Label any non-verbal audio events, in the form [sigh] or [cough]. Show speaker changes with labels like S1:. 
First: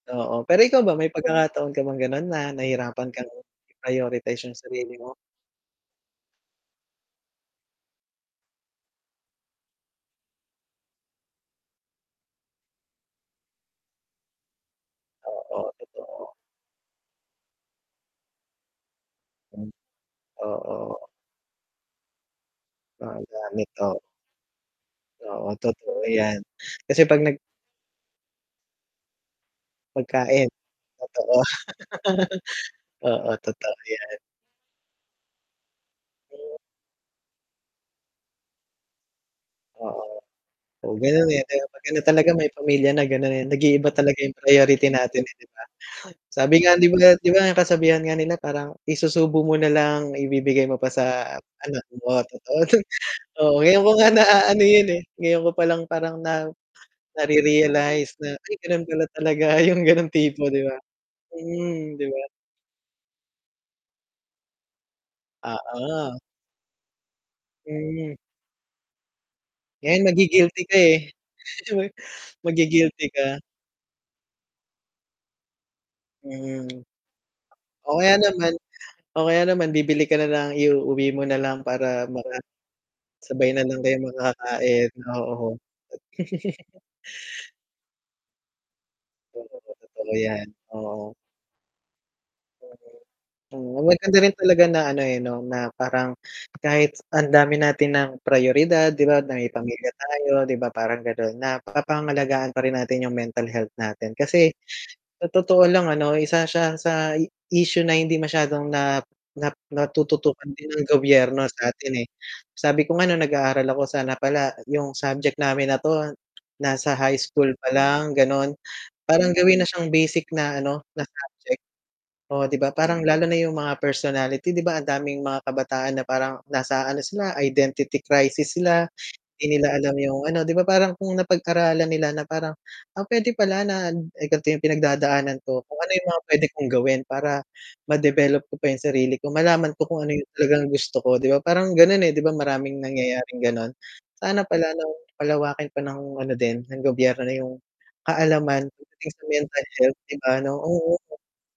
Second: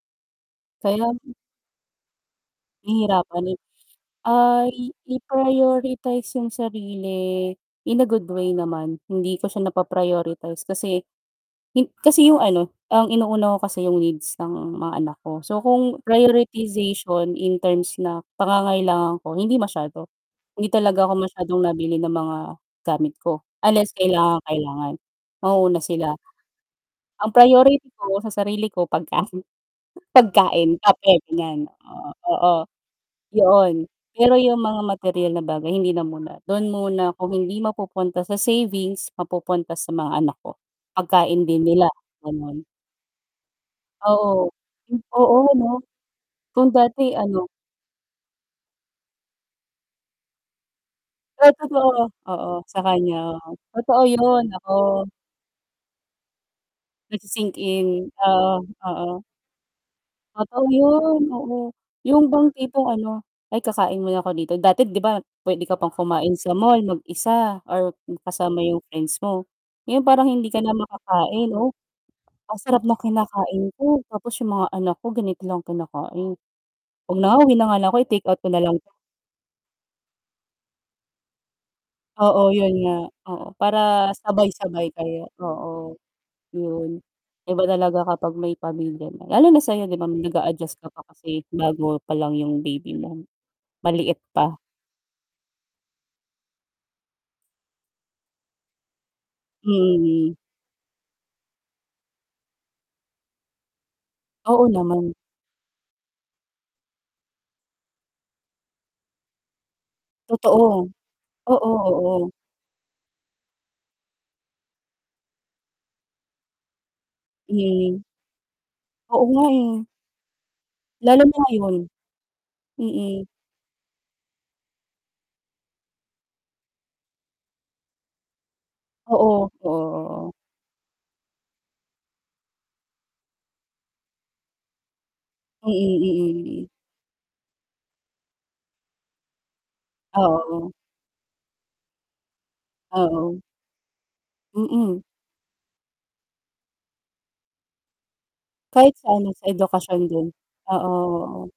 S1: Oo. Pero ikaw ba, may
S2: Kayan
S1: pagkakataon ka bang ganun, na nahihirapan kang
S2: Nahihirapan ay
S1: i-prioritize yung
S2: Ay
S1: sarili mo?
S2: i-prioritize yung sarili in a good way naman, hindi ko siya napa-prioritize kasi hin kasi yung ano, ang inuuna ko kasi yung needs ng mga anak ko.
S1: Oo,
S2: So,
S1: eto
S2: kung
S1: oh.
S2: prioritization in terms na pangangailangan ko, hindi
S1: Mm,
S2: masyado, Hindi
S1: oo
S2: talaga ako masyadong nabili ng mga gamit
S1: Mga
S2: ko
S1: gamit
S2: unless
S1: o
S2: kailangang kailangan,
S1: Oo
S2: mauuna
S1: totoo
S2: sila.
S1: yan. Kasi pag
S2: Ang
S1: nag
S2: priority ko sa sarili ko pagkain,
S1: Pagkain,
S2: pagkain kape
S1: totoo.
S2: ganyan, oo,
S1: [laughs] Oo, totoo
S2: yoon.
S1: yan.
S2: Pero yung mga materyal na bagay hindi na muna, dun muna kung hindi mapupunta sa savings mapupunta sa
S1: Oo,
S2: mga anak ko,
S1: oo ganun, eh,
S2: pagkain
S1: 'di
S2: din
S1: ba 'pag
S2: nila,
S1: ganun talaga may
S2: ganon.
S1: pamilya na ganon eh, nag-iiba talaga yung
S2: Oo.
S1: priority natin eh,
S2: Oo
S1: di ba.
S2: ano,
S1: Sabi
S2: kung
S1: nga, 'di ba
S2: dati
S1: 'di ba,
S2: ano
S1: ang kasabihan nga nila parang isusubo mo na lang, ibibigay mo pa sa
S2: Di,
S1: anak
S2: totoo,
S1: mo.
S2: oo,
S1: Totoo
S2: sa
S1: yun,
S2: kanya,
S1: oo ngayon ko
S2: totoo
S1: nga
S2: yun
S1: naaano
S2: nako.
S1: yun eh, ngayon ko palang parang na
S2: Nagsi-sink
S1: nare-realize
S2: in,
S1: na ay
S2: oo,
S1: ganun pala
S2: oo.
S1: talaga yung ganung tipo 'di
S2: Totoo
S1: ba.
S2: yun, oo.
S1: Mm, di ba?
S2: Yung bang tipong ano, ay, kakain mo na ako dito. Dati 'di ba pwede ka pang
S1: Oo.
S2: kumain sa mall mag-isa or
S1: Hmm.
S2: kasama yung friends mo. Ngayon,
S1: Ngayon
S2: parang hindi
S1: magi-guilty
S2: ka na
S1: ka eh,
S2: makakain, 'no, ang sarap ng
S1: magi-guilty ka.
S2: kinakain ko tapos yung mga anak ko ganito lang kinakain,
S1: Mm.
S2: 'wag na nga, uwi na nga lang ako,
S1: O, kaya
S2: i-takeout ko
S1: naman
S2: na lang 'to.
S1: o kaya naman bibili ka nalang iuuwi mo nalang para maka
S2: Oo, yun nga. Oo,
S1: sabay na lang kayong
S2: para
S1: kakakain,
S2: sabay-sabay kayo,
S1: oo.
S2: oo,
S1: [laughs]
S2: yun. Iba talaga kapag may pamilya na lalo
S1: [unintelligible]
S2: na sa'yo, 'di ba,
S1: Totoo yan,
S2: nag-a-adjust ka pa
S1: oo.
S2: kasi bago pa lang yung baby mo,
S1: Mm. Maganda
S2: maliit
S1: rin
S2: pa.
S1: talaga na ano eh, 'no, na parang kahit ang dami natin ng prayoridad, di ba, na may pamilya tayo,
S2: Mm.
S1: di ba, parang ganun, naapangalagaan pa rin natin yung mental health natin. Kasi
S2: Oo naman.
S1: sa totoo lang ano, isa siya sa issue na hindi masyadong na na natututukan din ng
S2: Totoo,
S1: gobyerno
S2: oo,
S1: sa atin eh.
S2: oo.
S1: Sabi ko, nung nag-aaral ako sana pala yung subject namin na 'to, nasa high school pa
S2: Mhm.
S1: lang ganon,
S2: Oo
S1: parang
S2: nga
S1: gawin na
S2: eh.
S1: siyang basic na ano na
S2: Lalo na
S1: subject.
S2: ngayon.
S1: Oo, 'di ba parang lalo
S2: Mm.
S1: na yung mga personality di ba ang daming mga kabataan na parang nasa ano sila, identity crisis sila
S2: Oo,
S1: di nila
S2: oo,
S1: alam yung,
S2: oo.
S1: ano, 'di ba parang kung napag-aralan nila na parang, ah, pwede pala na eh, ganto yung pinagdadaanan ko,
S2: Mm,
S1: kung ano yung mga pwede
S2: mm,
S1: kong
S2: mm.
S1: gawin para ma-develop ko pa yung sarili ko, malaman ko kung ano yung talagang
S2: Oo.
S1: gusto ko. Di ba parang ganun eh, 'di ba maraming
S2: Oo.
S1: nangyayaring ganon. Sana pala
S2: Mm.
S1: 'no palawakin pa nong ano din ng gobyerno yung kaalaman
S2: Kahit
S1: pagdating
S2: sa
S1: sa
S2: ano, sa
S1: mental health,
S2: edukasyon
S1: di
S2: din,
S1: ba, ano,
S2: oo
S1: oo.
S2: oo.